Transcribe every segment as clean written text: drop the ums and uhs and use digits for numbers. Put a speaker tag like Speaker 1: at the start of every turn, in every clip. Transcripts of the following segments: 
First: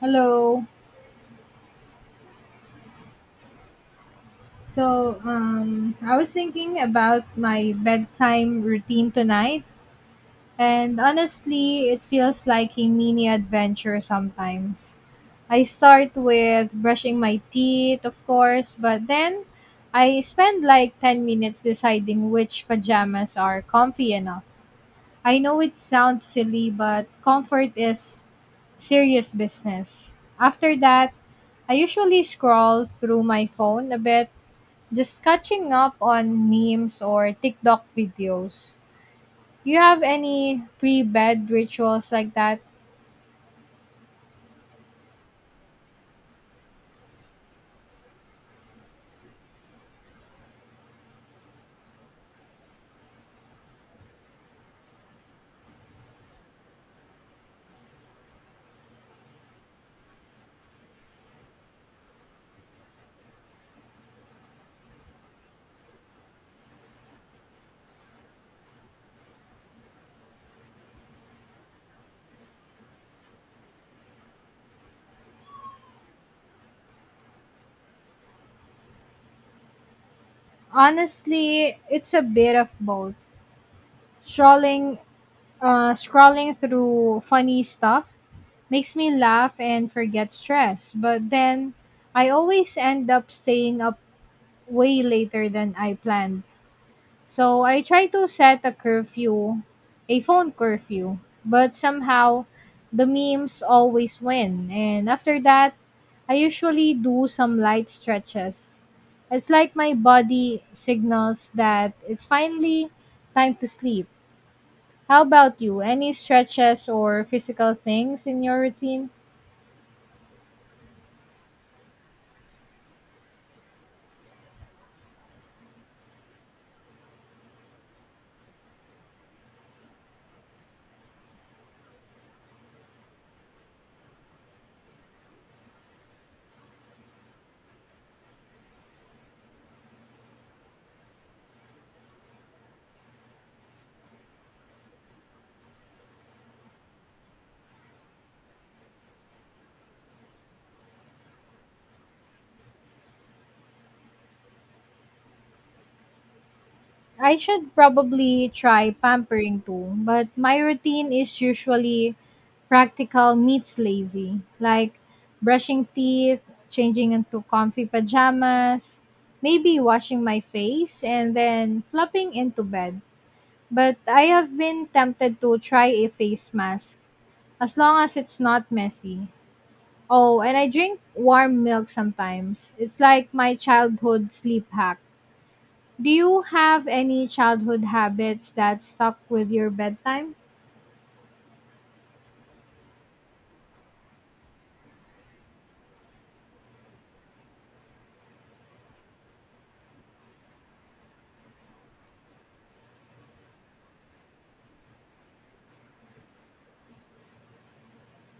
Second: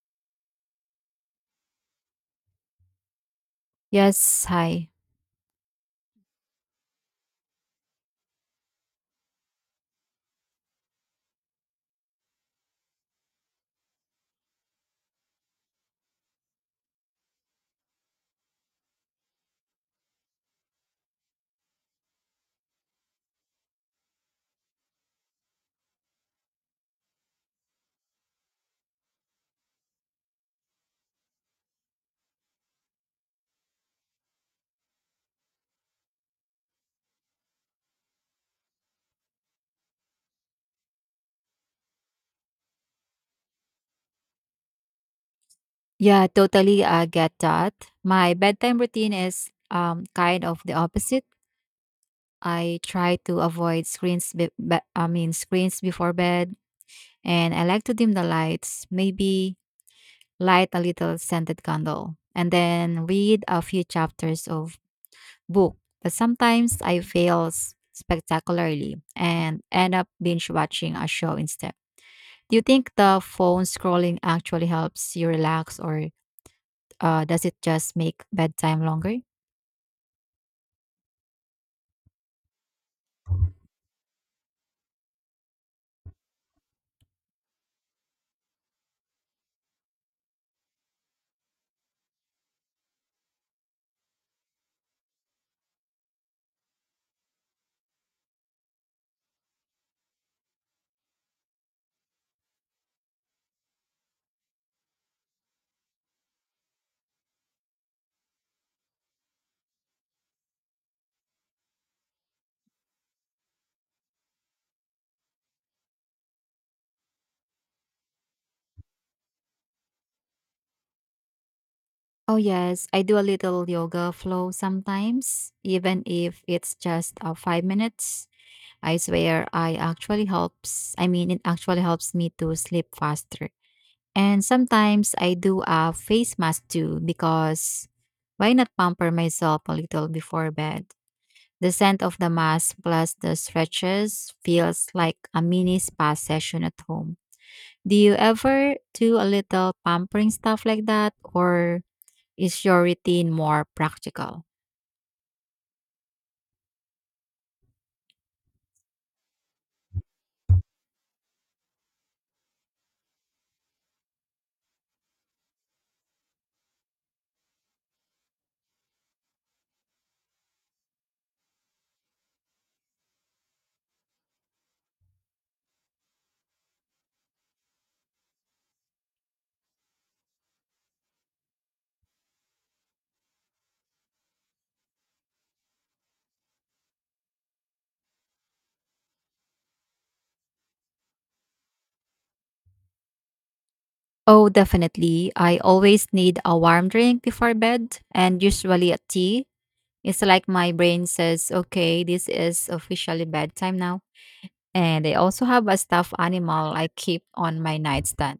Speaker 1: Hello.
Speaker 2: Yes, hi.
Speaker 1: I was thinking about my bedtime routine tonight, and honestly, it feels like a mini adventure sometimes. I start with brushing my teeth, of course, but then I spend like 10 minutes deciding which pajamas are comfy enough. I know it sounds silly, but comfort is serious business. After that, I usually scroll through my phone a bit. Just catching up on memes or TikTok videos. You have any pre bed rituals like that?
Speaker 2: Yeah, totally, I get that. My bedtime routine is kind of the opposite. I try to avoid screens screens before bed, and I like to dim the lights, maybe light a little scented candle and then read a few chapters of book. But sometimes I fail spectacularly and end up binge watching a show instead. Do you think the phone scrolling actually helps you relax, or does it just make bedtime longer?
Speaker 1: Honestly, it's a bit of both. Scrolling, scrolling through funny stuff makes me laugh and forget stress, but then I always end up staying up way later than I planned. So I try to set a curfew, a phone curfew, but somehow the memes always win. And after that, I usually do some light stretches. It's like my body signals that it's finally time to sleep. How about you? Any stretches or physical things in your routine?
Speaker 2: Oh, yes. I do a little yoga flow sometimes, even if it's just 5 minutes. I swear I actually helps. I mean, it actually helps me to sleep faster. And sometimes I do a face mask too, because why not pamper myself a little before bed? The scent of the mask plus the stretches feels like a mini spa session at home. Do you ever do a little pampering stuff like that, or is your routine more practical?
Speaker 1: I should probably try pampering too, but my routine is usually practical meets lazy, like brushing teeth, changing into comfy pajamas, maybe washing my face, and then flopping into bed. But I have been tempted to try a face mask as long as it's not messy. Oh, and I drink warm milk sometimes. It's like my childhood sleep hack. Do you have any childhood habits that stuck with your bedtime?
Speaker 2: Oh, definitely. I always need a warm drink before bed, and usually a tea. It's like my brain says, okay, this is officially bedtime now. And I also have a stuffed animal I keep on my nightstand.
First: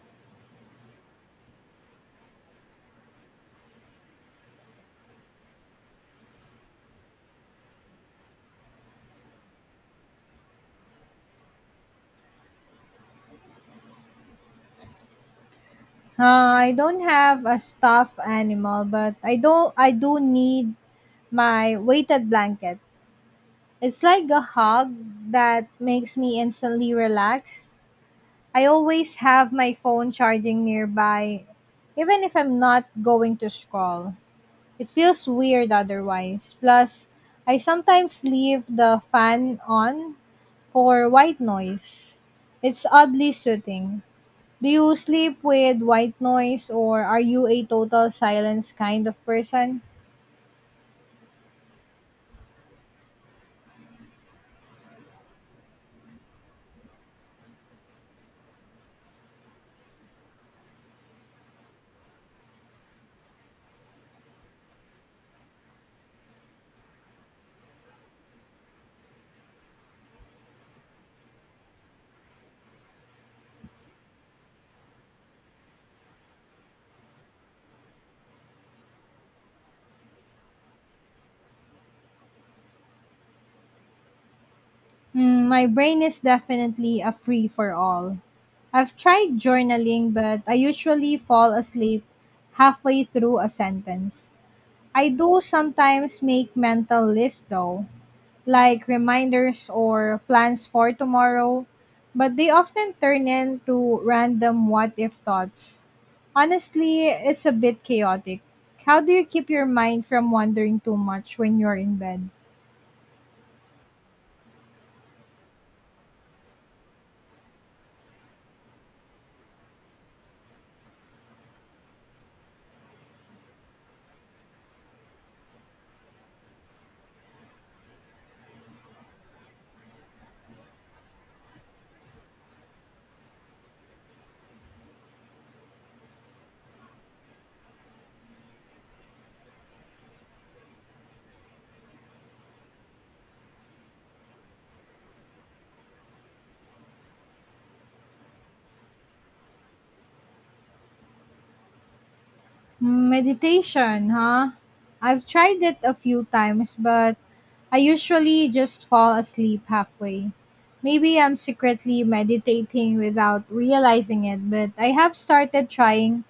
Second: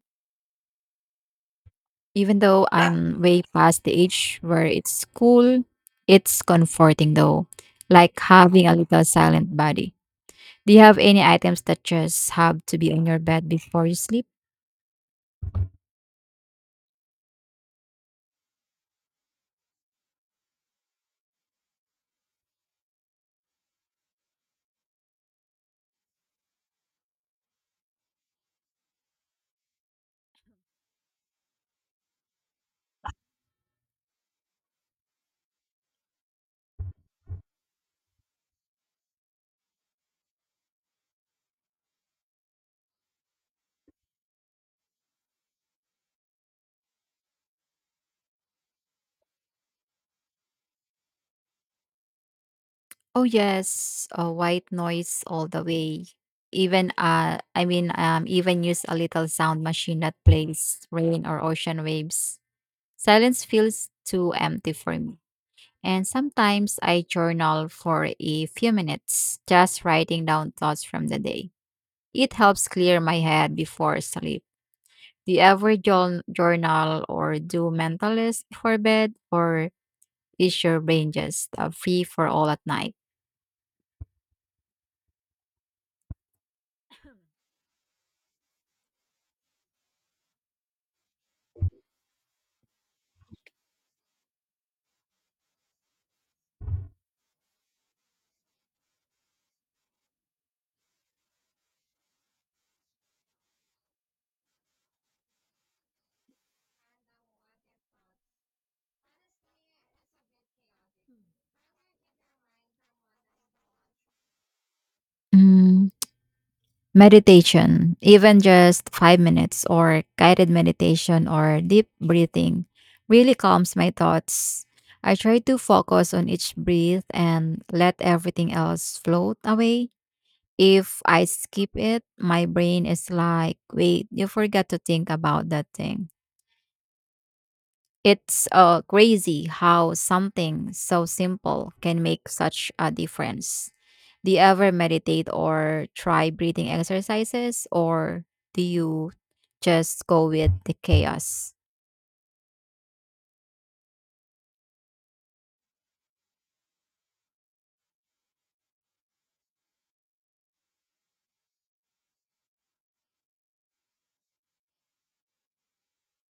Speaker 2: Even though I'm way past the age where it's cool, it's comforting though, like having a little silent buddy. Do you have any items that just have to be on your bed before you sleep?
Speaker 1: I don't have a stuffed animal, but I do need my weighted blanket. It's like a hug that makes me instantly relax. I always have my phone charging nearby, even if I'm not going to scroll. It feels weird otherwise. Plus, I sometimes leave the fan on for white noise. It's oddly soothing. Do you sleep with white noise or are you a total silence kind of person?
Speaker 2: Oh yes, white noise all the way. Even use a little sound machine that plays rain or ocean waves. Silence feels too empty for me. And sometimes I journal for a few minutes, just writing down thoughts from the day. It helps clear my head before sleep. Do you ever journal or do mental list before bed, or is your brain just free for all at night?
Speaker 1: My brain is definitely a free for all. I've tried journaling, but I usually fall asleep halfway through a sentence. I do sometimes make mental lists though, like reminders or plans for tomorrow, but they often turn into random what if thoughts. Honestly, it's a bit chaotic. How do you keep your mind from wandering too much when you're in bed?
Speaker 2: Mm, meditation, even just 5 minutes or guided meditation or deep breathing, really calms my thoughts. I try to focus on each breath and let everything else float away. If I skip it, my brain is like, wait, you forgot to think about that thing. It's crazy how something so simple can make such a difference. Do you ever meditate or try breathing exercises, or do you just go with the chaos?
Speaker 1: Meditation, huh? I've tried it a few times, but I usually just fall asleep halfway. Maybe I'm secretly meditating without realizing it, but I have started trying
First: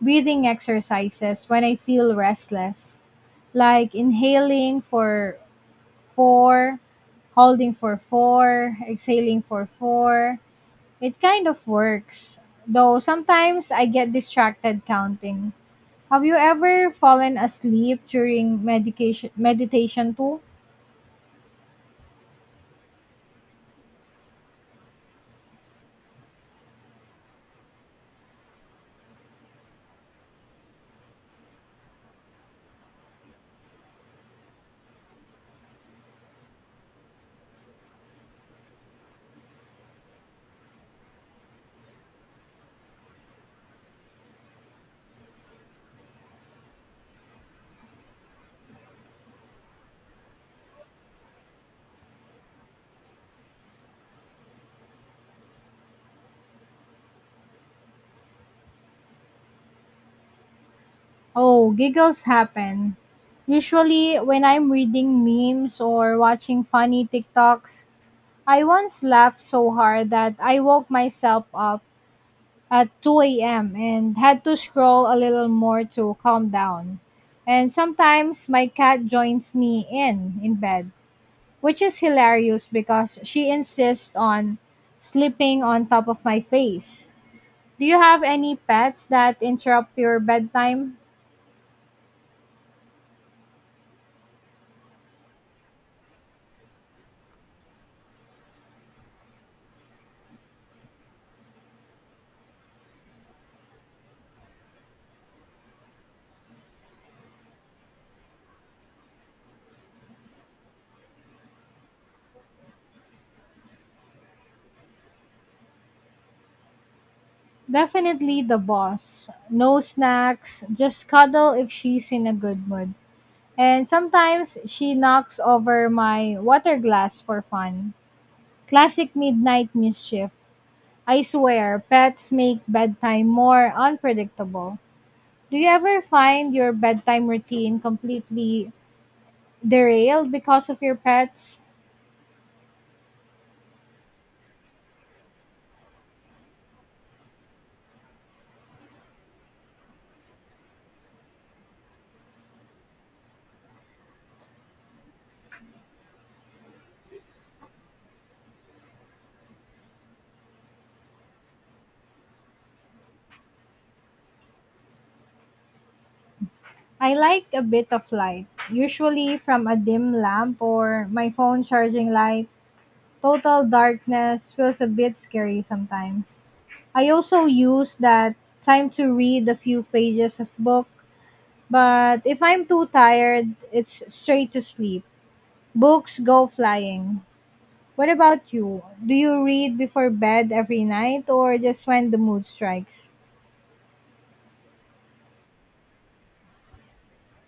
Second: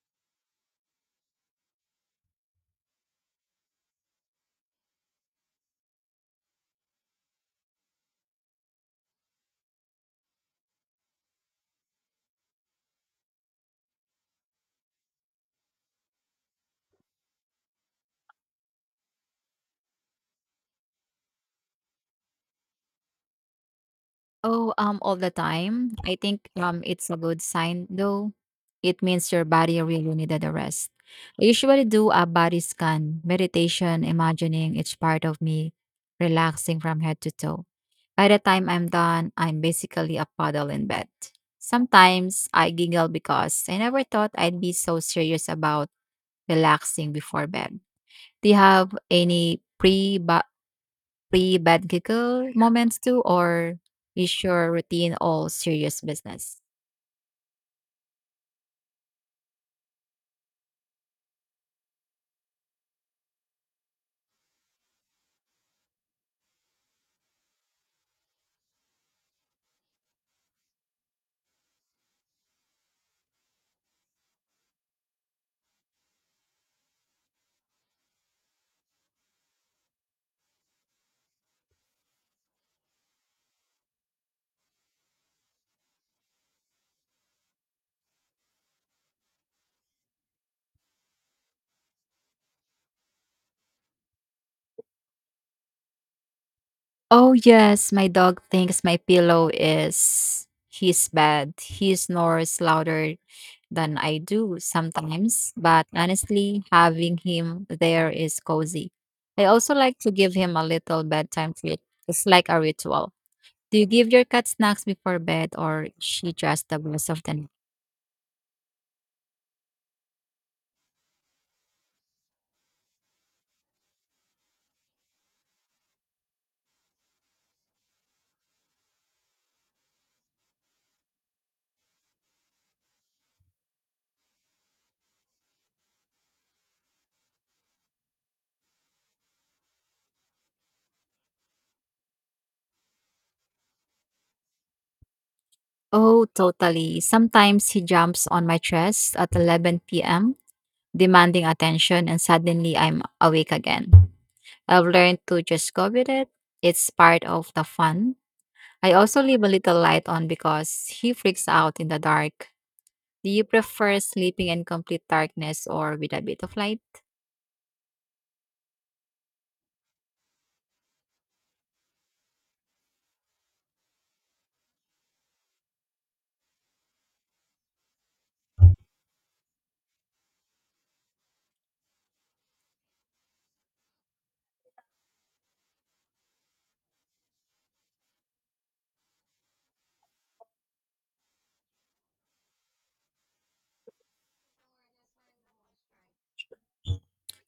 Speaker 1: breathing exercises when I feel restless, like inhaling for four, holding for four, exhaling for four. It kind of works, though sometimes I get distracted counting. Have you ever fallen asleep during medication meditation too?
Speaker 2: Oh, all the time. I think it's a good sign though. It means your body really needed a rest. I usually do a body scan, meditation, imagining each part of me relaxing from head to toe. By the time I'm done, I'm basically a puddle in bed. Sometimes I giggle because I never thought I'd be so serious about relaxing before bed. Do you have any pre bed giggle moments too, or is your routine all serious business?
Speaker 1: Oh, giggles happen. Usually when I'm reading memes or watching funny TikToks, I once laughed so hard that I woke myself up at 2 a.m. and had to scroll a little more to calm down. And sometimes my cat joins me in bed, which is hilarious because she insists on sleeping on top of my face. Do you have any pets that interrupt your bedtime?
Speaker 2: Oh yes, my dog thinks my pillow is his bed. He snores louder than I do sometimes, but honestly, having him there is cozy. I also like to give him a little bedtime treat. It's like a ritual. Do you give your cat snacks before bed, or is she just the rest of the night?
Speaker 1: Definitely the boss. No snacks, just cuddle if she's in a good mood. And sometimes she knocks over my water glass for fun. Classic midnight mischief. I swear, pets make bedtime more unpredictable. Do you ever find your bedtime routine completely derailed because of your pets?
Speaker 2: Oh, totally. Sometimes he jumps on my chest at 11 p.m., demanding attention, and suddenly I'm awake again. I've learned to just go with it. It's part of the fun. I also leave a little light on because he freaks out in the dark. Do you prefer sleeping in complete darkness or with a bit of light?
Speaker 1: I like a bit of light, usually from a dim lamp or my phone charging light. Total darkness feels a bit scary sometimes. I also use that time to read a few pages of book, but if I'm too tired, it's straight to sleep. Books go flying. What about you? Do you read before bed every night or just when the mood strikes?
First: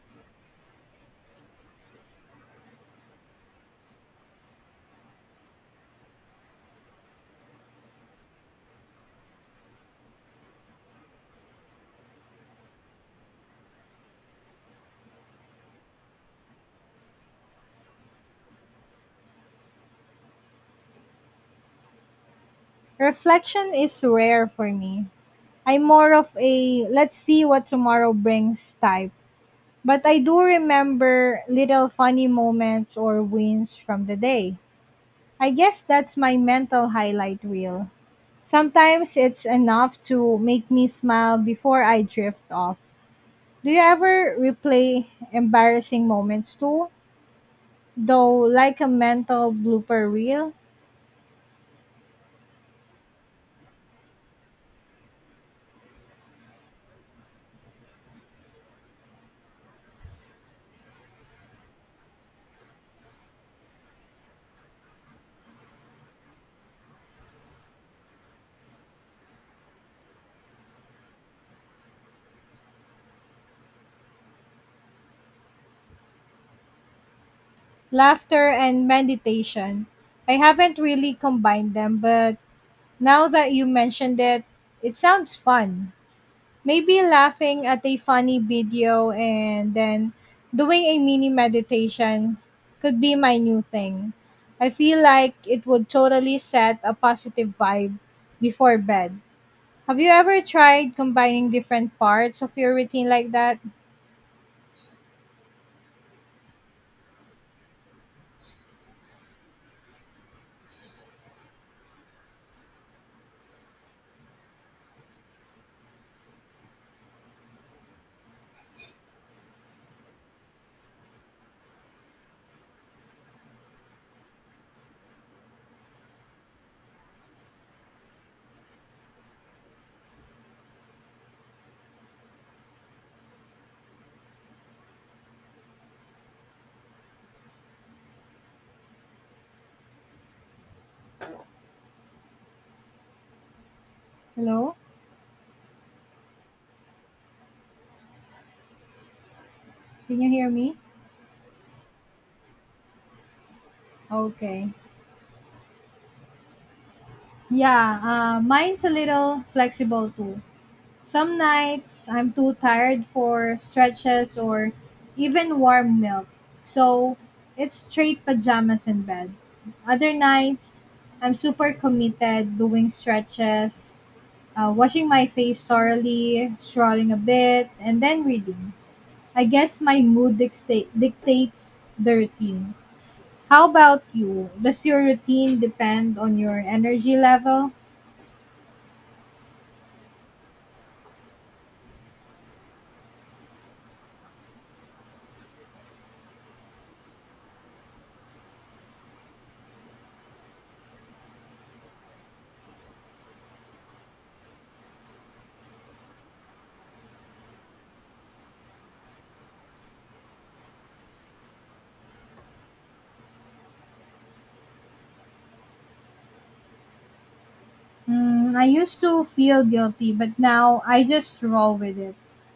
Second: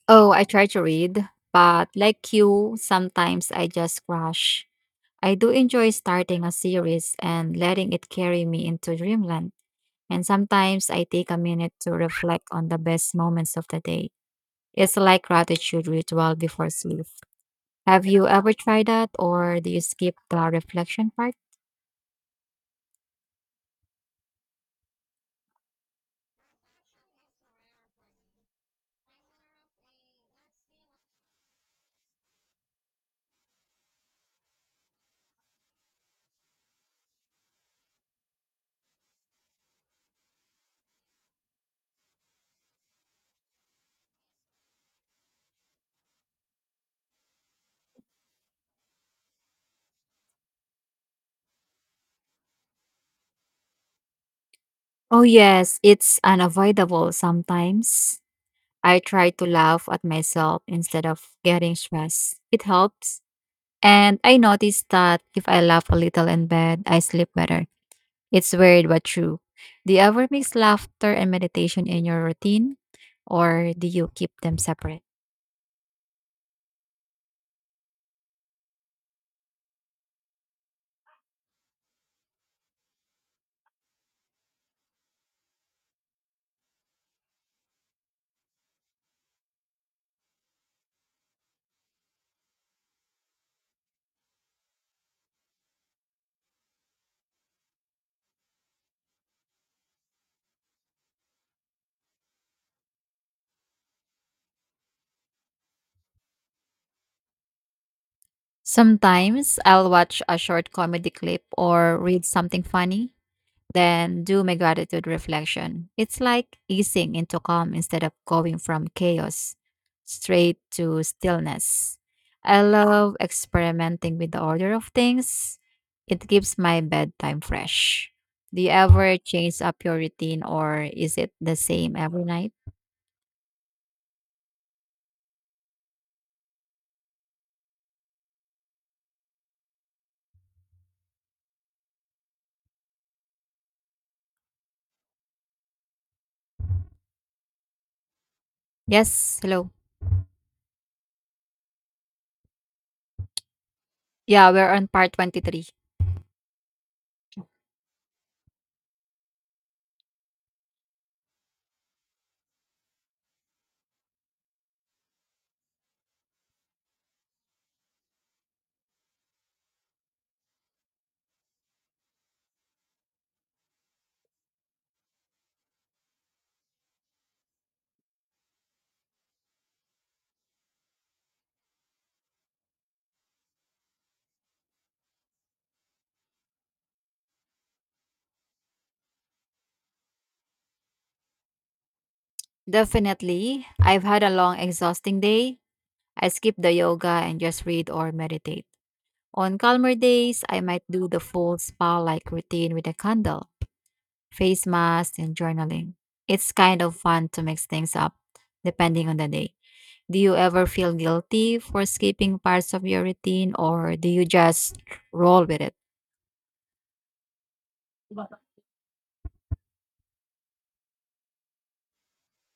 Speaker 2: Oh, I try to read, but like you, sometimes I just crash. I do enjoy starting a series and letting it carry me into dreamland. And sometimes I take a minute to reflect on the best moments of the day. It's like gratitude ritual before sleep. Have you ever tried that, or do you skip the reflection part?
Speaker 1: Reflection is rare for me. I'm more of a let's see what tomorrow brings type. But I do remember little funny moments or wins from the day. I guess that's my mental highlight reel. Sometimes it's enough to make me smile before I drift off. Do you ever replay embarrassing moments too, though, like a mental blooper reel?
Speaker 2: Oh yes, it's unavoidable sometimes. I try to laugh at myself instead of getting stressed. It helps. And I noticed that if I laugh a little in bed, I sleep better. It's weird but true. Do you ever mix laughter and meditation in your routine, or do you keep them separate?
Speaker 1: Laughter and meditation. I haven't really combined them, but now that you mentioned it, it sounds fun. Maybe laughing at a funny video and then doing a mini meditation could be my new thing. I feel like it would totally set a positive vibe before bed. Have you ever tried combining different parts of your routine like that?
Speaker 2: Sometimes I'll watch a short comedy clip or read something funny, then do my gratitude reflection. It's like easing into calm instead of going from chaos straight to stillness. I love experimenting with the order of things. It keeps my bedtime fresh. Do you ever change up your routine, or is it the same every night?
Speaker 1: Hello?
Speaker 2: Yes, hello.
Speaker 1: Can you hear me?
Speaker 2: Yeah, we're
Speaker 1: Okay.
Speaker 2: on part 23.
Speaker 1: Yeah, mine's a little flexible too. Some nights I'm too tired for stretches or even warm milk. So it's straight pajamas in bed. Other nights, I'm super committed doing stretches, washing my face thoroughly, strolling a bit, and then reading. I guess my mood dictates the routine. How about you? Does your routine depend on your energy level?
Speaker 2: Definitely. I've had a long, exhausting day. I skip the yoga and just read or meditate. On calmer days, I might do the full spa like routine with a candle, face mask, and journaling. It's kind of fun to mix things up depending on the day. Do you ever feel guilty for skipping parts of your routine, or do you just roll with it?
Speaker 1: I used to feel guilty, but now I just roll with it.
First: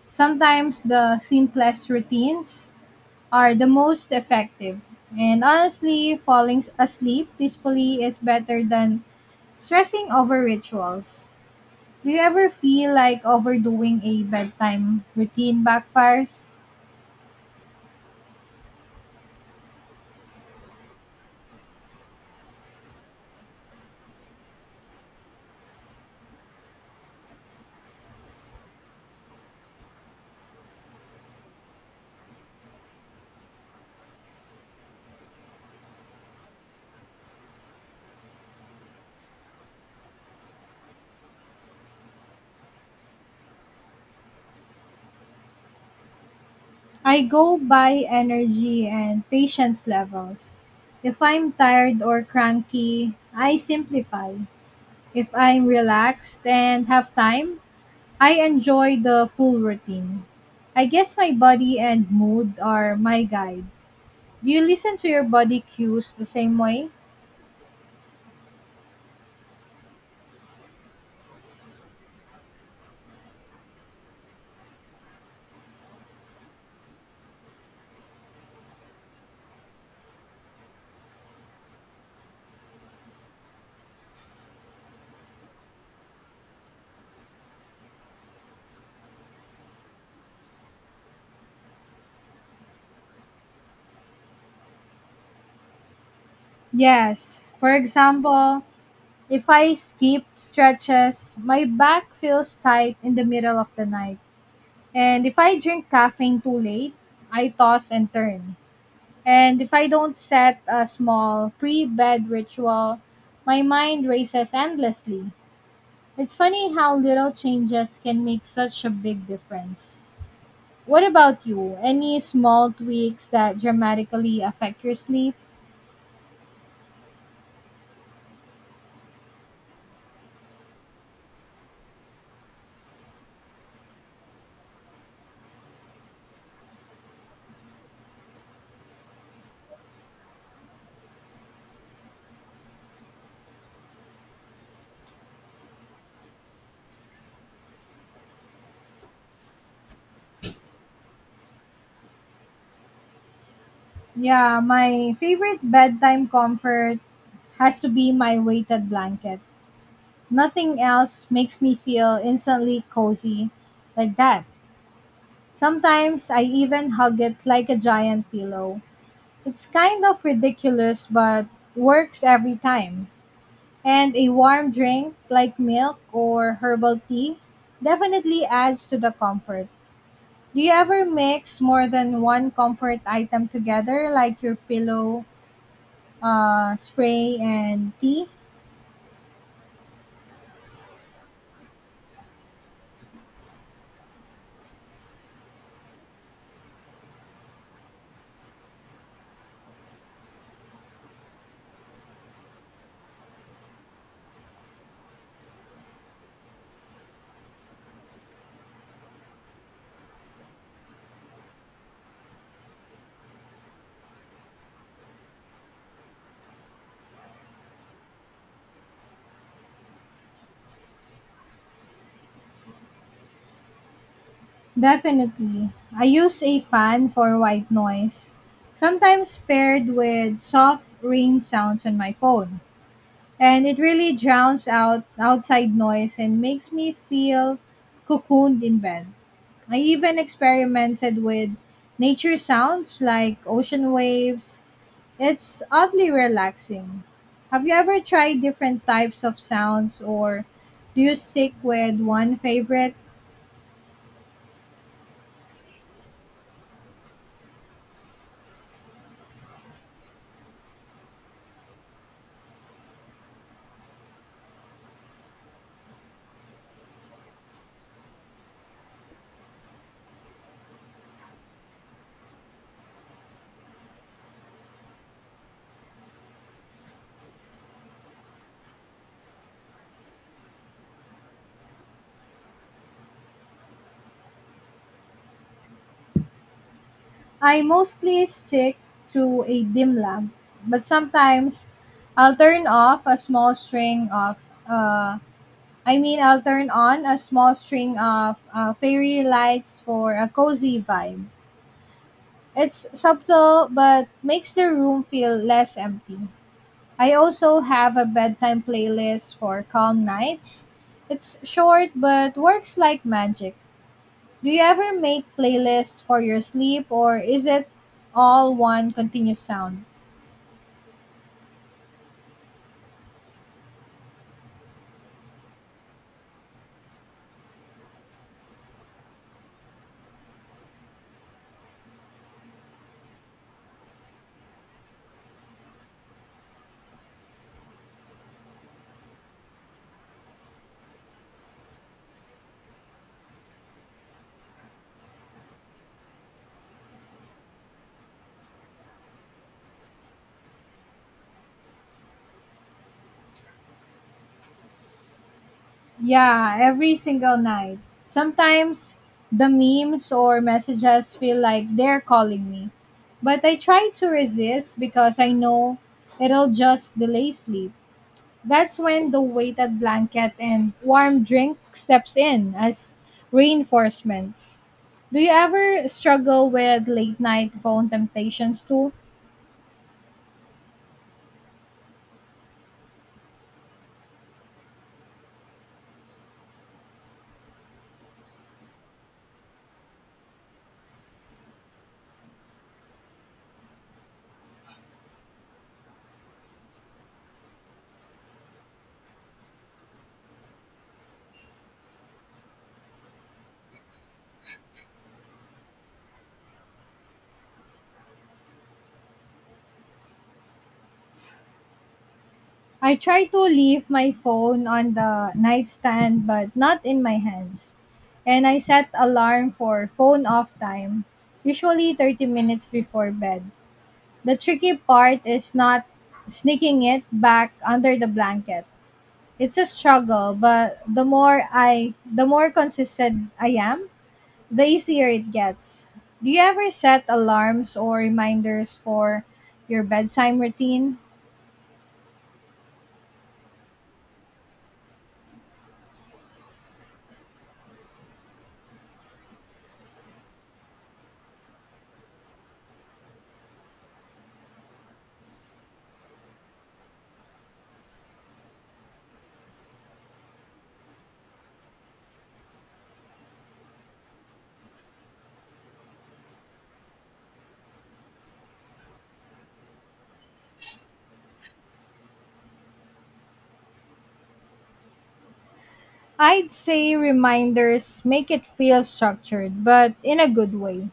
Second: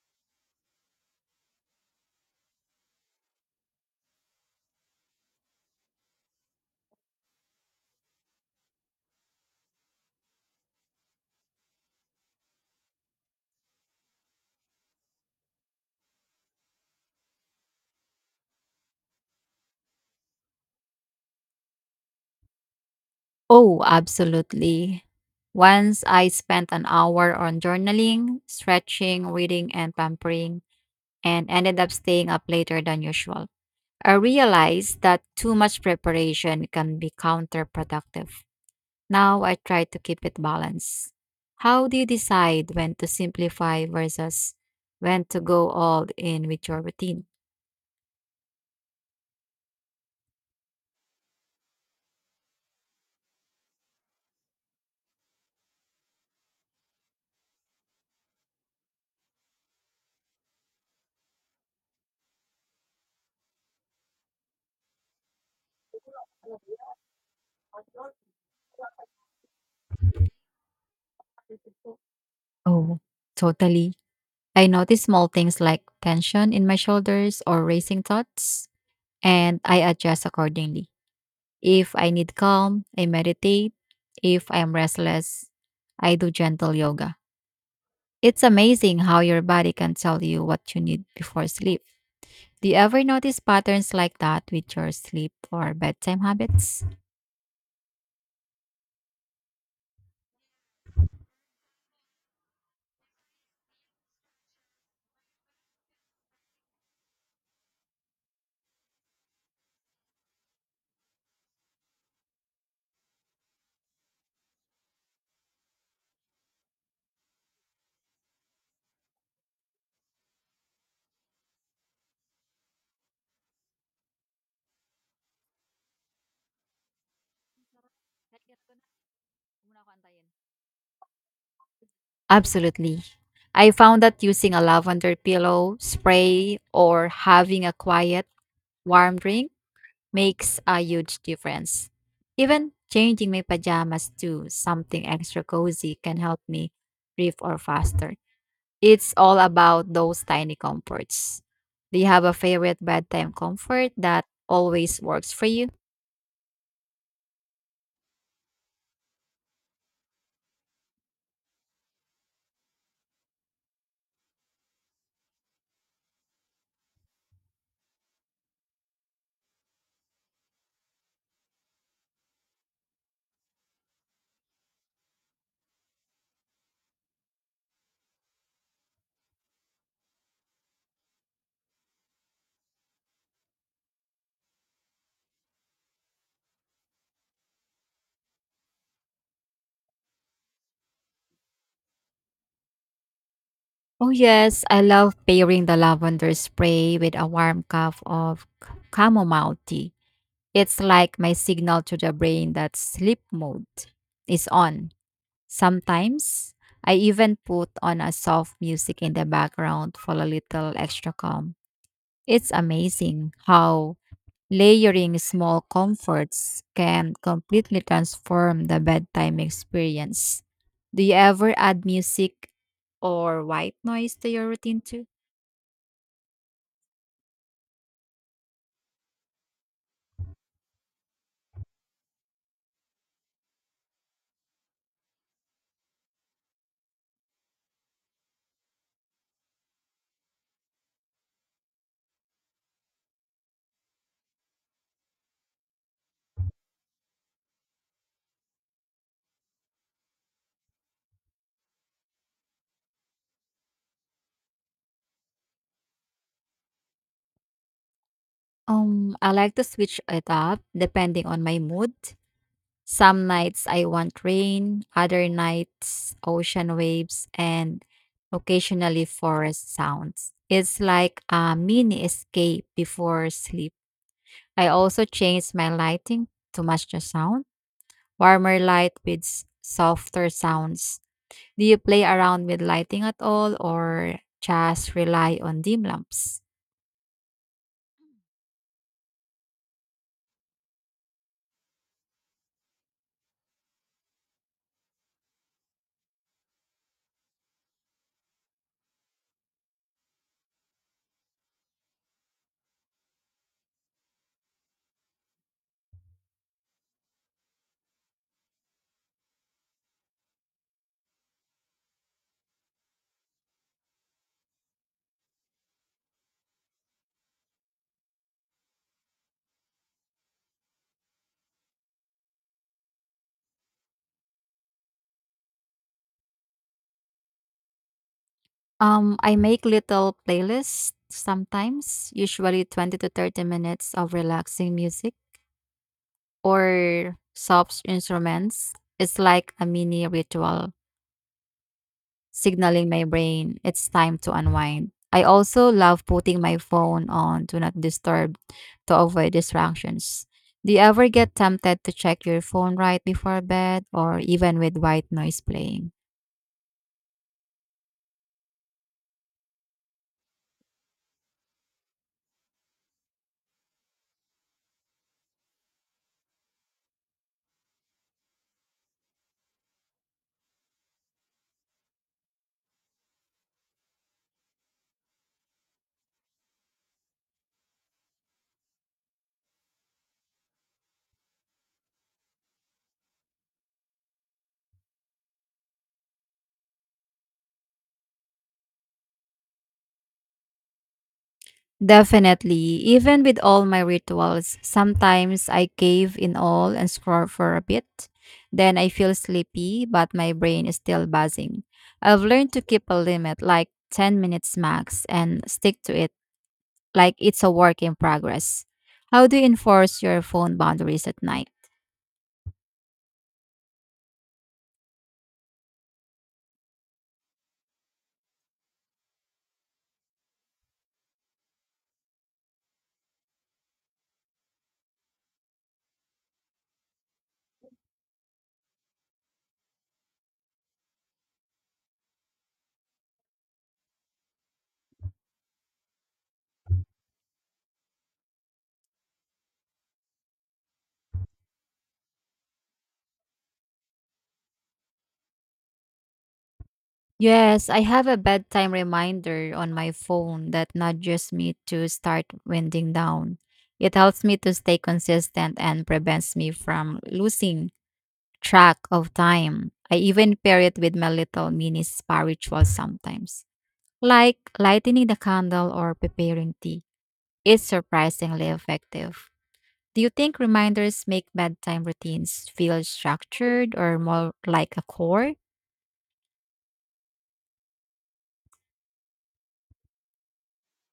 Speaker 1: Sometimes the simplest routines are the most effective. And honestly, falling asleep peacefully is better than stressing over rituals. Do you ever feel like overdoing a bedtime routine backfires?
Speaker 2: Oh, absolutely. Once I spent an hour on journaling, stretching, reading, and pampering, and ended up staying up later than usual. I realized that too much preparation can be counterproductive. Now I try to keep it balanced. How do you decide when to simplify versus when to go all in with your
Speaker 1: I
Speaker 2: routine?
Speaker 1: go by energy and patience levels. If I'm tired or cranky, I simplify. If I'm relaxed and have time, I enjoy the full routine. I guess my body and mood are my guide. Do you listen to your body cues the same way?
Speaker 2: Oh, totally. I notice small things like tension in my shoulders or racing thoughts, and I adjust accordingly. If I need calm, I meditate. If I am restless, I do gentle yoga. It's amazing how your body can tell you what you need before sleep. Do you ever notice patterns like that with your sleep or bedtime habits?
Speaker 1: Yes. For example, if I skip stretches, my back feels tight in the middle of the night. And if I drink caffeine too late, I toss and turn. And if I don't set a small pre bed ritual, my mind races endlessly. It's funny how little changes can make such a big difference. What about you? Any small tweaks that dramatically affect your sleep?
Speaker 2: Absolutely. I found that using a lavender pillow spray or having a quiet, warm drink makes a huge difference. Even changing my pajamas to something extra cozy can help me breathe or faster. It's all about those tiny comforts. Do you have a favorite bedtime comfort that
Speaker 1: Yeah,
Speaker 2: always
Speaker 1: my
Speaker 2: works for
Speaker 1: favorite
Speaker 2: you?
Speaker 1: bedtime comfort has to be my weighted blanket. Nothing else makes me feel instantly cozy like that. Sometimes I even hug it like a giant pillow. It's kind of ridiculous, but works every time. And a warm drink like milk or herbal tea definitely adds to the comfort. Do you ever mix more than one comfort item together, like your pillow, spray, and tea?
Speaker 2: Oh, yes, I love pairing the lavender spray with a warm cup of chamomile tea. It's like my signal to the brain that sleep mode is on. Sometimes I even put on a soft music in the background for a little extra calm. It's amazing how layering small comforts can completely transform the bedtime experience. Do you ever add music or white noise to your routine too?
Speaker 1: Definitely. I use a fan for white noise, sometimes paired with soft rain sounds on my phone. And it really drowns out outside noise and makes me feel cocooned in bed. I even experimented with nature sounds like ocean waves. It's oddly relaxing. Have you ever tried different types of sounds or do you stick with one favorite?
Speaker 2: I like to switch it up depending on my mood. Some nights I want rain, other nights ocean waves, and occasionally forest sounds. It's like a mini escape before sleep. I also change my lighting to match the sound, warmer light with softer sounds. Do you play around with lighting at all, or just rely on dim lamps?
Speaker 1: I mostly stick to a dim lamp, but sometimes I'll turn off a small string of uh I mean I'll turn on a small string of fairy lights for a cozy vibe. It's subtle but makes the room feel less empty. I also have a bedtime playlist for calm nights. It's short but works like magic. Do you ever make playlists for your sleep or is it all one continuous sound?
Speaker 2: I make little playlists sometimes, usually 20 to 30 minutes of relaxing music or soft instruments. It's like a mini ritual signaling my brain it's time to unwind. I also love putting my phone on do not disturb to avoid distractions. Do you ever get tempted to check your phone right before bed, or even with white noise playing?
Speaker 1: Yeah, every single night. Sometimes the memes or messages feel like they're calling me. But I try to resist because I know it'll just delay sleep. That's when the weighted blanket and warm drink steps in as reinforcements. Do you ever struggle with late night phone temptations too?
Speaker 2: Definitely. Even with all my rituals, sometimes I cave in all and scroll for a bit. Then I feel sleepy, but my brain is still buzzing. I've learned to keep a limit, like 10 minutes max, and stick to it like it's a work in progress. How do you enforce your phone boundaries at night?
Speaker 1: I try to leave my phone on the nightstand but not in my hands. And I set alarm for phone off time, usually 30 minutes before bed. The tricky part is not sneaking it back under the blanket. It's a struggle, but the more consistent I am, the easier it gets. Do you ever set alarms or reminders for your bedtime routine?
Speaker 2: Yes, I have a bedtime reminder on my phone that nudges me to start winding down. It helps me to stay consistent and prevents me from losing track of time. I even pair it with my little mini spa ritual sometimes, like lighting the candle or preparing tea. It's surprisingly effective. Do you think reminders make bedtime routines feel structured or more like a chore?
Speaker 1: I'd say reminders make it feel structured, but in a good way,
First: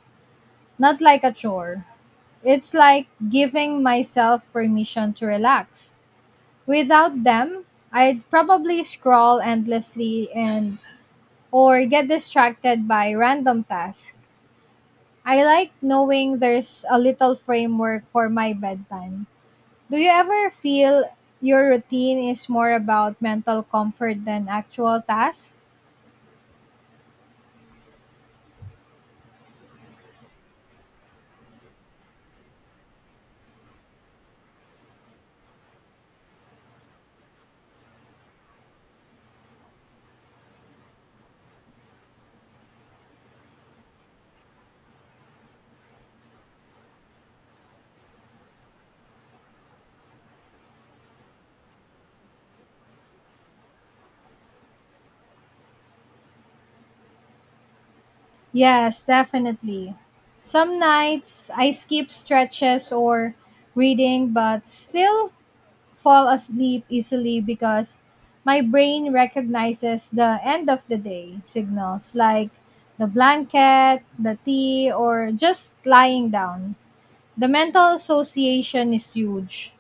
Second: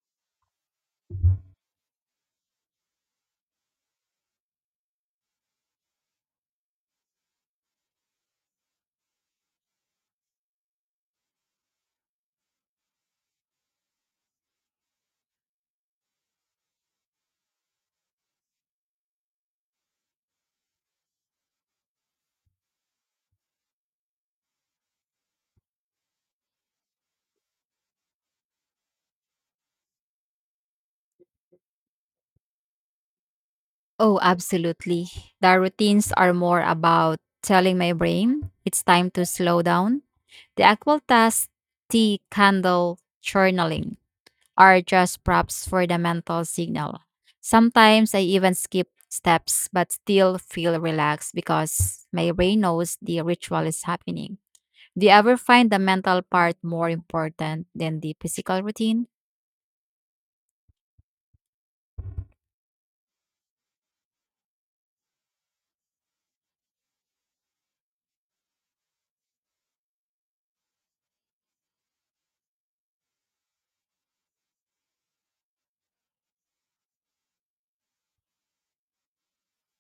Speaker 1: not like a chore. It's like giving myself permission to relax. Without them, I'd probably scroll endlessly and or get distracted by random tasks. I like knowing there's a little framework for my bedtime. Do you ever feel your routine is more about mental comfort than actual tasks?
Speaker 2: Oh, absolutely. The routines are more about telling my brain it's time to slow down. The actual task, tea, candle, journaling are just props for the mental signal. Sometimes I even skip steps but still feel relaxed because my brain knows the ritual is happening. Do you ever find the mental part more important than the physical
Speaker 1: Yes,
Speaker 2: routine?
Speaker 1: definitely. Some nights I skip stretches or reading but still fall asleep easily because my brain recognizes the end of the day signals like the blanket, the tea, or just lying down. The mental association is huge.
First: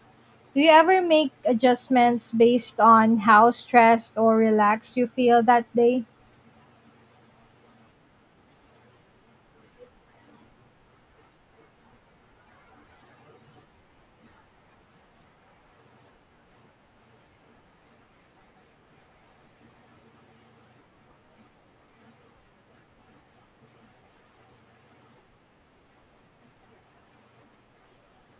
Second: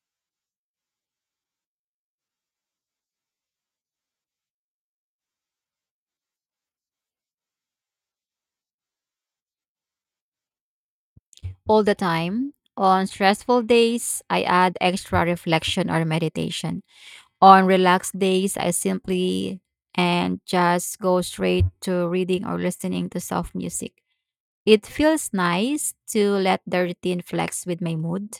Speaker 1: Do you ever make adjustments based on how stressed or relaxed you feel that day?
Speaker 2: All the time. On stressful days, I add extra reflection or meditation. On relaxed days, I simply and just go straight to reading or listening to soft music. It feels nice to let the routine flex with my mood.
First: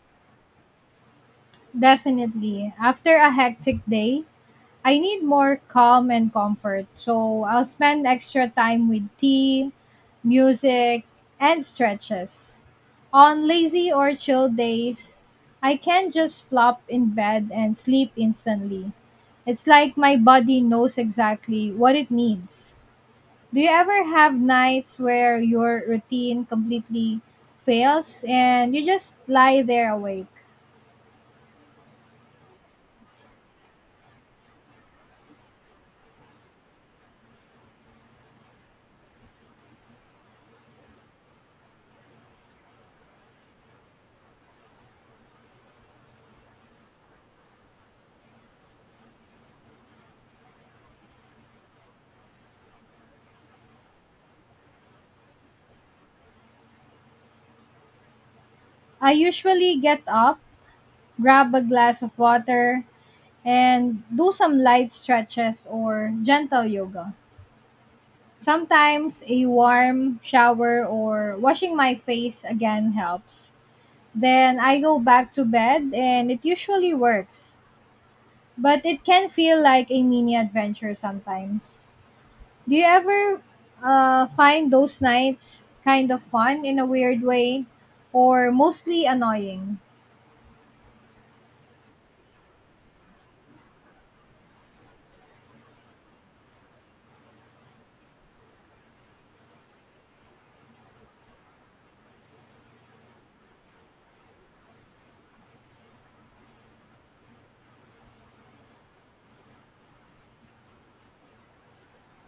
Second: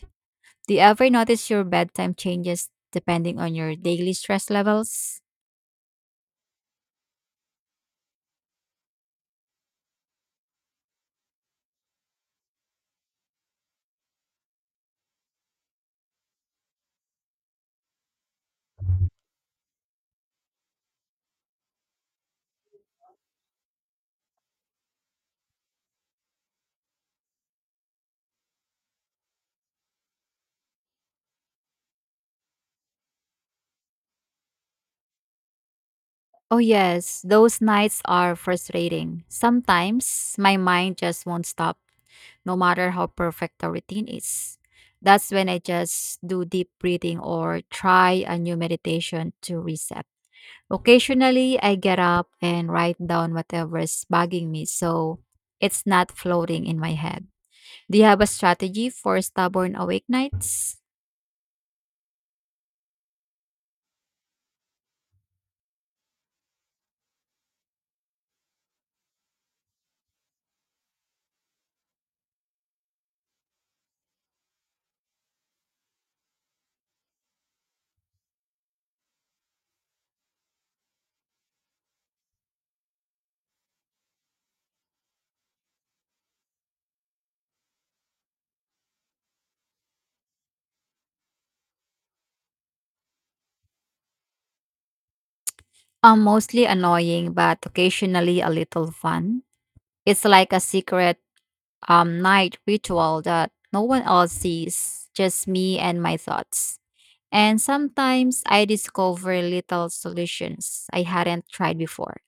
Speaker 2: Do you ever notice your bedtime changes
Speaker 1: Definitely. After a
Speaker 2: depending on your
Speaker 1: hectic
Speaker 2: daily
Speaker 1: day,
Speaker 2: stress
Speaker 1: I
Speaker 2: levels?
Speaker 1: need more calm and comfort. So I'll spend extra time with tea, music, and stretches. On lazy or chill days, I can just flop in bed and sleep instantly. It's like my body knows exactly what it needs. Do you ever have nights where your routine completely fails and you just lie there awake?
Speaker 2: Oh, yes, those nights are frustrating. Sometimes my mind just won't stop, no matter how perfect the routine is. That's when I just do deep breathing or try a new meditation to reset. Occasionally, I get up and write down whatever's bugging me so it's not floating in my head. Do you have a strategy
Speaker 1: I
Speaker 2: for stubborn
Speaker 1: usually get
Speaker 2: awake
Speaker 1: up,
Speaker 2: nights?
Speaker 1: grab a glass of water, and do some light stretches or gentle yoga. Sometimes a warm shower or washing my face again helps. Then I go back to bed and it usually works. But it can feel like a mini adventure sometimes. Do you ever find those nights kind of fun in a weird way or mostly annoying?
Speaker 2: Mostly annoying, but occasionally a little fun. It's like a secret night ritual that no one else sees, just me and my thoughts. And sometimes I discover little solutions I hadn't tried before.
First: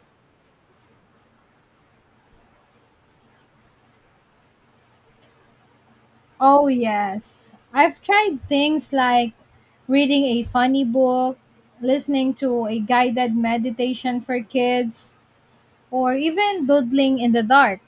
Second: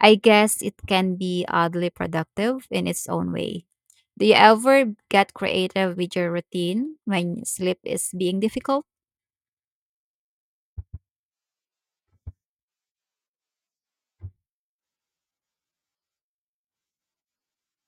Speaker 2: I guess it can be oddly productive in its own way. Do you ever get creative with your
Speaker 1: Oh,
Speaker 2: routine when
Speaker 1: yes.
Speaker 2: sleep
Speaker 1: I've
Speaker 2: is
Speaker 1: tried
Speaker 2: being difficult?
Speaker 1: things like reading a funny book, listening to a guided meditation for kids, or even doodling in the dark.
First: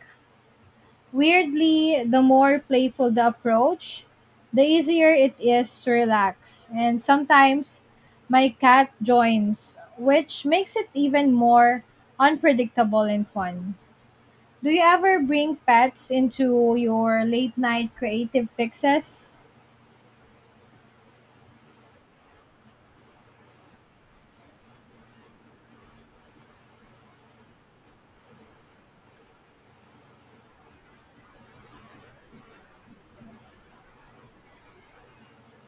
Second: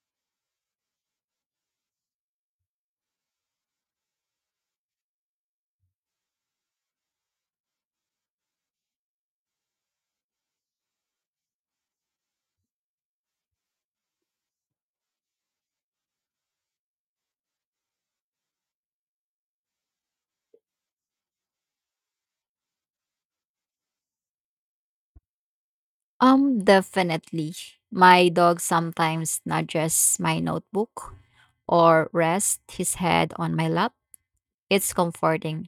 Speaker 1: Weirdly, the more playful the approach, the easier it is to relax. And sometimes my cat joins, which makes it even more unpredictable and fun. Do you ever bring pets into your late night creative fixes?
Speaker 2: Definitely. My dog sometimes nudges my notebook or rests his head on my lap. It's comforting.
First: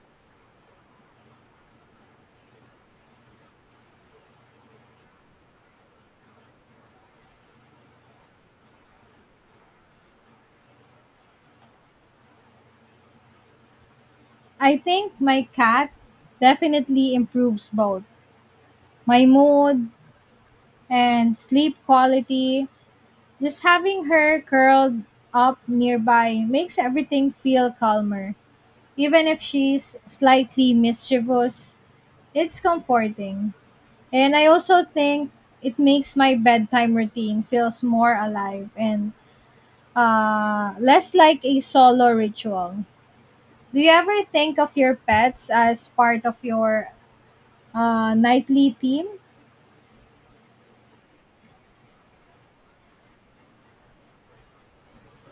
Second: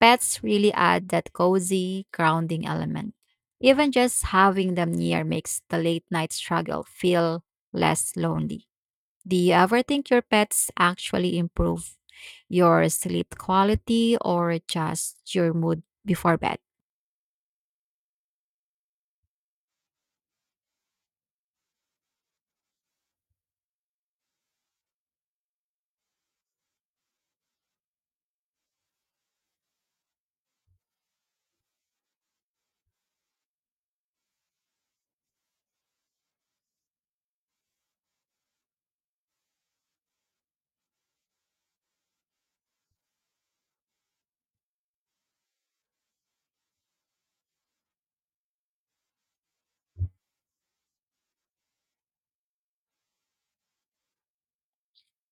Speaker 2: Pets really add that cozy, grounding element. Even just having them near makes the late night struggle feel less lonely. Do you ever think your pets actually improve your sleep quality, or
Speaker 1: I think
Speaker 2: just
Speaker 1: my
Speaker 2: your mood
Speaker 1: cat
Speaker 2: before bed?
Speaker 1: definitely improves both my mood and sleep quality. Just having her curled up nearby makes everything feel calmer, even if she's slightly mischievous. It's comforting. And I also think it makes my bedtime routine feels more alive and less like a solo ritual. Do you ever think of your pets as part of your nightly team?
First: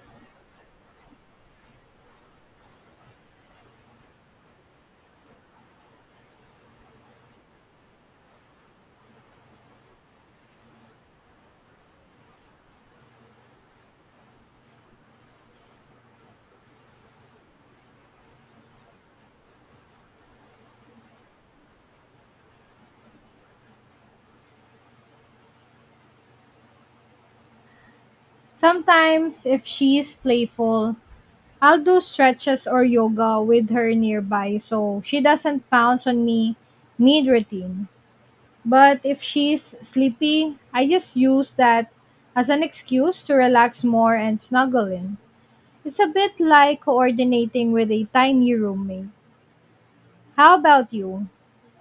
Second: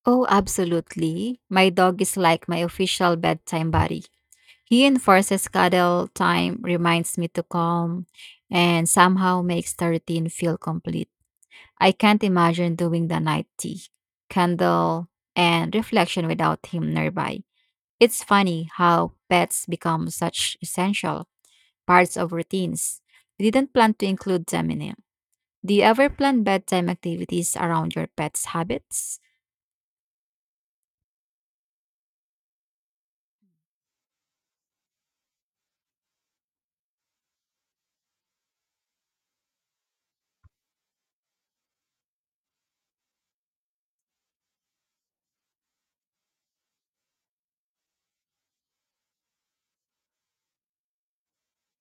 Speaker 2: Oh, absolutely. My dog is like my official bedtime buddy. He enforces cuddle time, reminds me to calm, and somehow makes the routine feel complete. I can't imagine doing the night tea, candle, and reflection without him nearby. It's funny how pets become such essential parts of routines. We didn't plan to include them in it. Do you ever plan bedtime activities around your pet's habits?
Speaker 1: Sometimes, if she is playful, I'll do stretches or yoga with her nearby so she doesn't pounce on me mid routine. But if she's sleepy, I just use that as an excuse to relax more and snuggle in. It's a bit like coordinating with a tiny roommate. How about you?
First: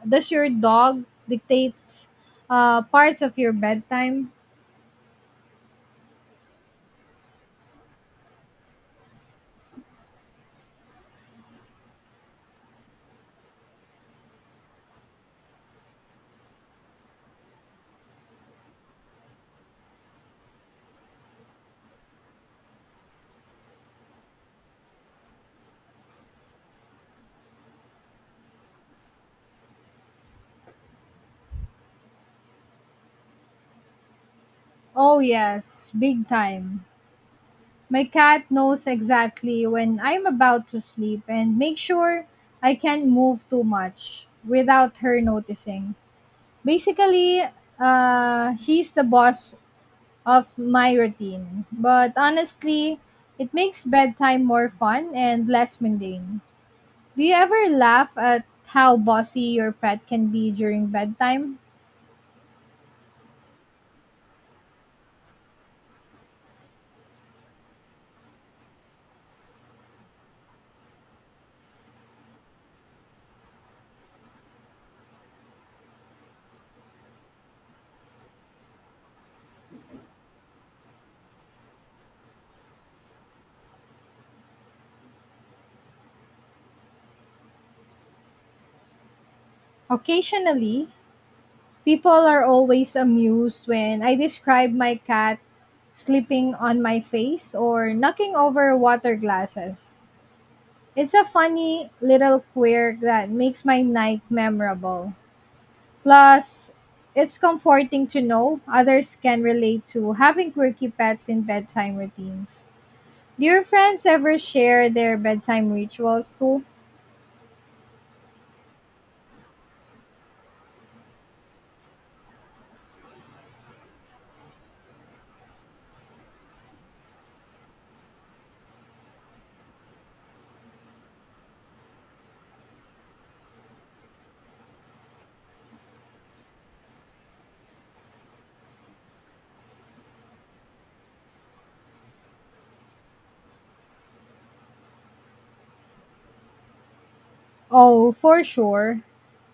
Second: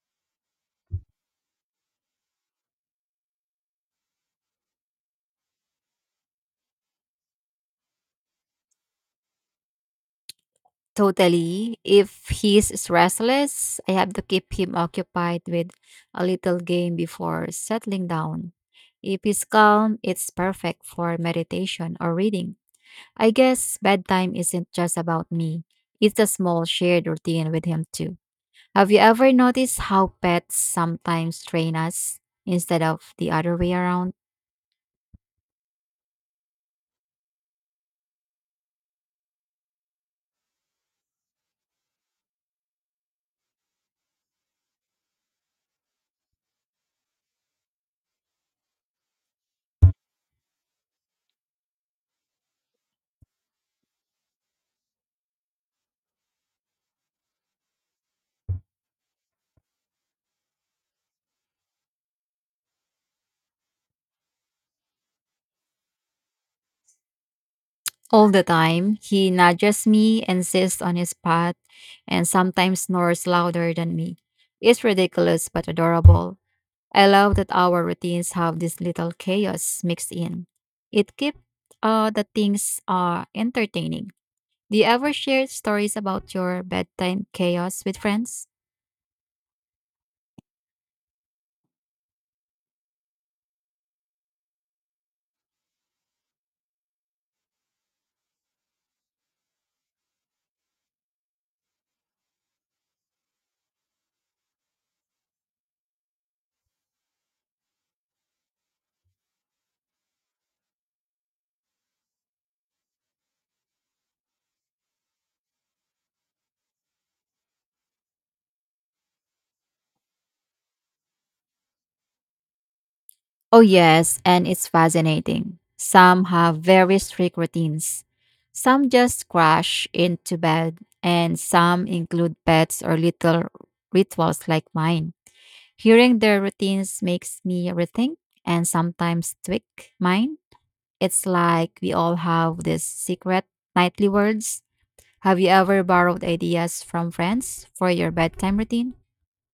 Speaker 1: Does your dog dictate parts of your bedtime?
Speaker 2: Totally. If he's restless, I have to keep him occupied with a little game before settling down. If he's calm, it's perfect for meditation or reading. I guess bedtime isn't just about me, it's a small shared routine with him too. Have you ever noticed how pets sometimes train us instead of the other way around?
Speaker 1: Oh, yes, big time. My cat knows exactly when I'm about to sleep and make sure I can't move too much without her noticing. Basically, she's the boss of my routine. But honestly, it makes bedtime more fun and less mundane. Do you ever laugh at how bossy your pet can be during bedtime?
Speaker 2: All the time, he nudges me, insists on his path, and sometimes snores louder than me. It's ridiculous but adorable. I love that our routines have this little chaos mixed in. It keeps the things entertaining. Do you ever share stories about your bedtime chaos with friends?
Speaker 1: Occasionally, people are always amused when I describe my cat sleeping on my face or knocking over water glasses. It's a funny little quirk that makes my night memorable. Plus, it's comforting to know others can relate to having quirky pets in bedtime routines. Do your friends ever share their bedtime rituals too?
Speaker 2: Oh, yes, and it's fascinating. Some have very strict routines. Some just crash into bed, and some include pets or little rituals like mine. Hearing their routines makes me rethink and sometimes tweak mine. It's like we all have these secret nightly words. Have you ever borrowed ideas from friends for your
Speaker 1: Oh, for
Speaker 2: bedtime routine?
Speaker 1: sure.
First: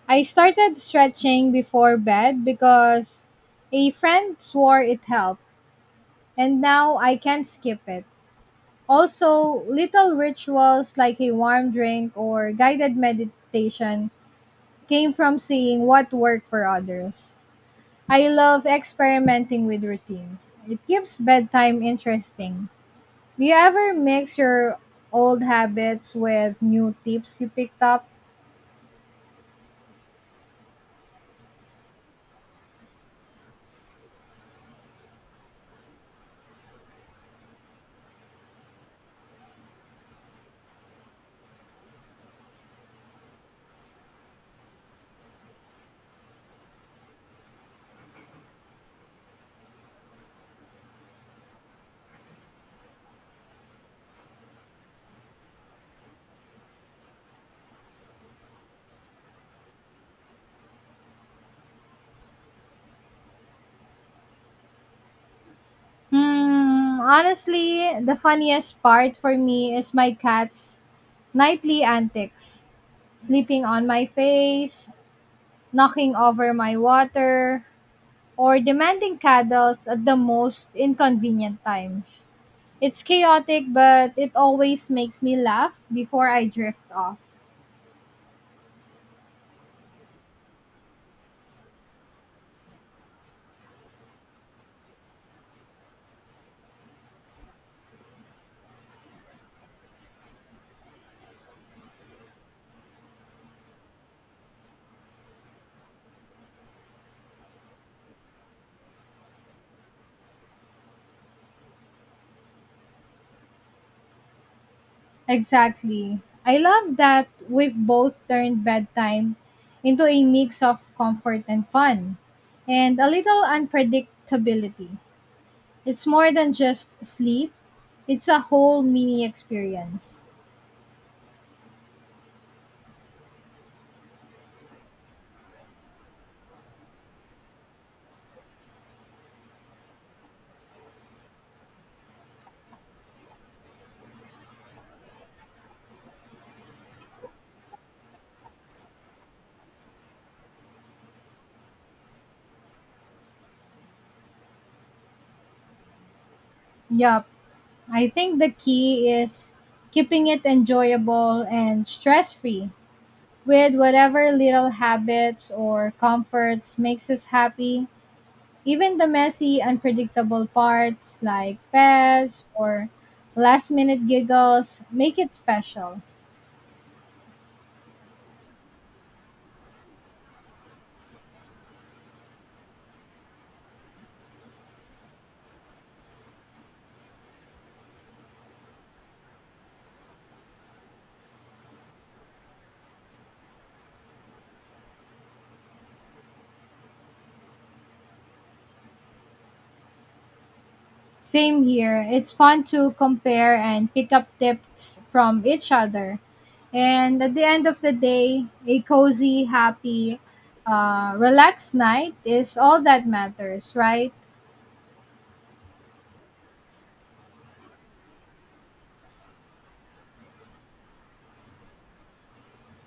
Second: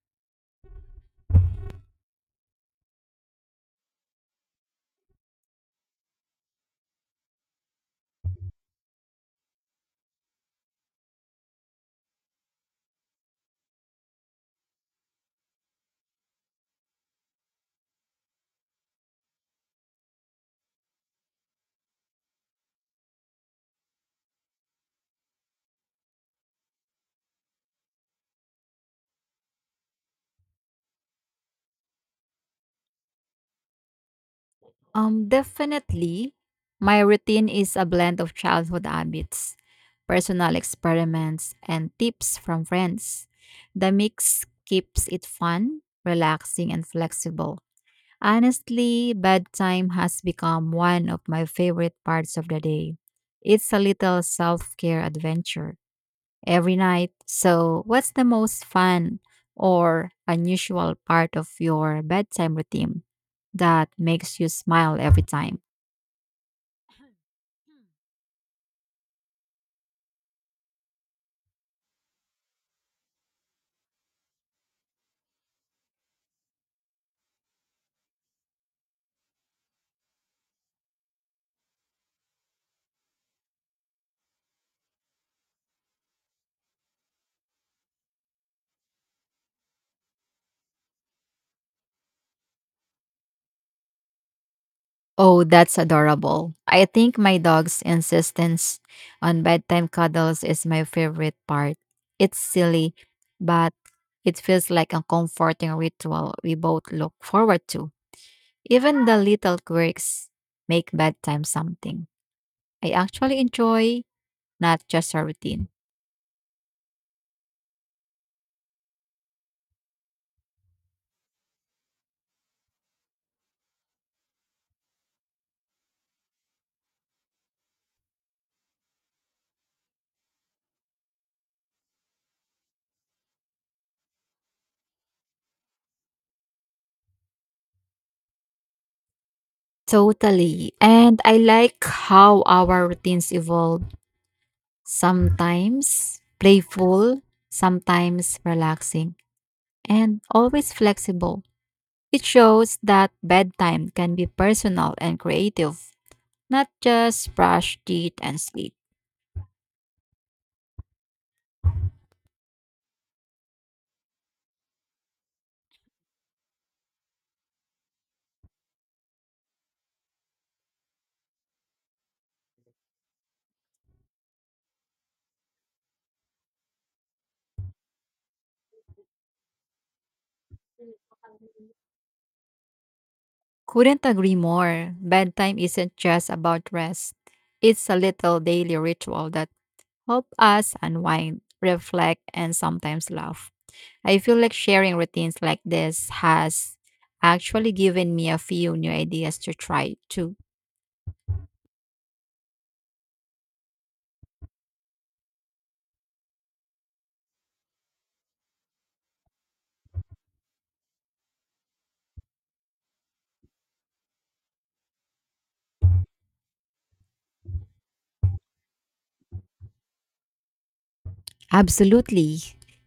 Speaker 1: I started stretching before bed because a friend swore it helped, and now I can't skip it. Also, little rituals like a warm drink or guided meditation came from seeing what worked for others. I love experimenting with routines. It keeps bedtime interesting. Do you ever mix your old habits with new tips you picked up?
Speaker 2: Definitely. My routine is a blend of childhood habits, personal experiments, and tips from friends. The mix keeps it fun, relaxing, and flexible. Honestly, bedtime has become one of my favorite parts of the day. It's a little self care adventure every night. So, what's the most fun or unusual part of your bedtime routine that makes you smile every time?
Speaker 1: Hmm, honestly, the funniest part for me is my cat's nightly antics. Sleeping on my face, knocking over my water, or demanding cuddles at the most inconvenient times. It's chaotic, but it always makes me laugh before I drift off.
Speaker 2: Oh, that's adorable. I think my dog's insistence on bedtime cuddles is my favorite part. It's silly, but it feels like a comforting ritual we both look forward to. Even the little quirks make bedtime something I actually enjoy, not just a routine.
Speaker 1: Exactly. I love that we've both turned bedtime into a mix of comfort and fun, and a little unpredictability. It's more than just sleep, it's a whole mini experience.
Speaker 2: Totally. And I like how our routines evolve. Sometimes playful, sometimes relaxing, and always flexible. It shows that bedtime can be personal and creative, not
Speaker 1: Yup,
Speaker 2: just brush
Speaker 1: I
Speaker 2: teeth
Speaker 1: think
Speaker 2: and
Speaker 1: the
Speaker 2: sleep.
Speaker 1: key is keeping it enjoyable and stress free with whatever little habits or comforts makes us happy. Even the messy, unpredictable parts like pets or last minute giggles make it special.
Speaker 2: Couldn't agree more. Bedtime isn't just about rest. It's a little daily ritual that help us unwind, reflect, and sometimes laugh. I feel like sharing routines like this has actually given me a few new ideas to try too.
Speaker 1: Same here. It's fun to compare and pick up tips from each other. And at the end of the day, a cozy, happy, relaxed night is all that matters, right?
Speaker 2: Absolutely.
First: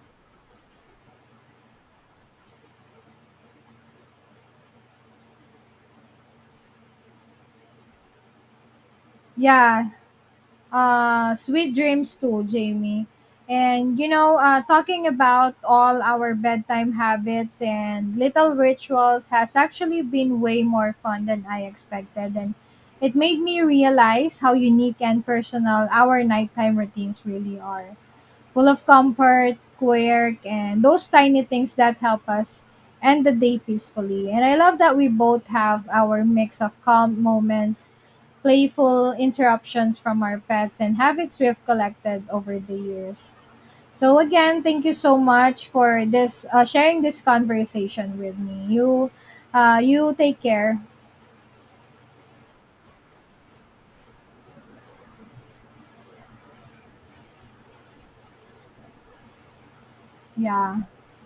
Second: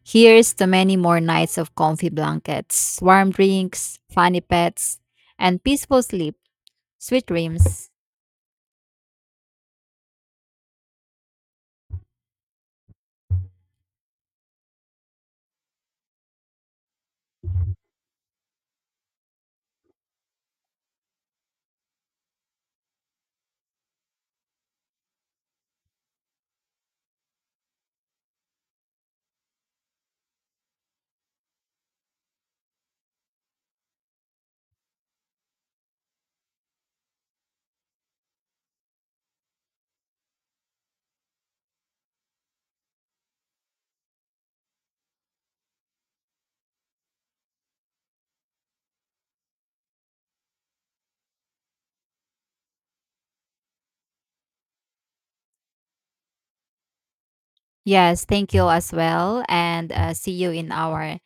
Speaker 2: Here's to many more nights of comfy blankets, warm drinks, funny pets, and peaceful sleep. Sweet dreams.
Speaker 1: Yeah, sweet dreams too, Jamie. And you know, talking about all our bedtime habits and little rituals has actually been way more fun than I expected, and it made me realize how unique and personal our nighttime routines really are, full of comfort, quirk, and those tiny things that help us end the day peacefully. And I love that we both have our mix of calm moments, playful interruptions from our pets and habits we have collected over the years. So again, thank you so much for this sharing this conversation with me. You take care.
Speaker 2: Yes, thank you as well. And see you in
Speaker 1: Yeah.
Speaker 2: our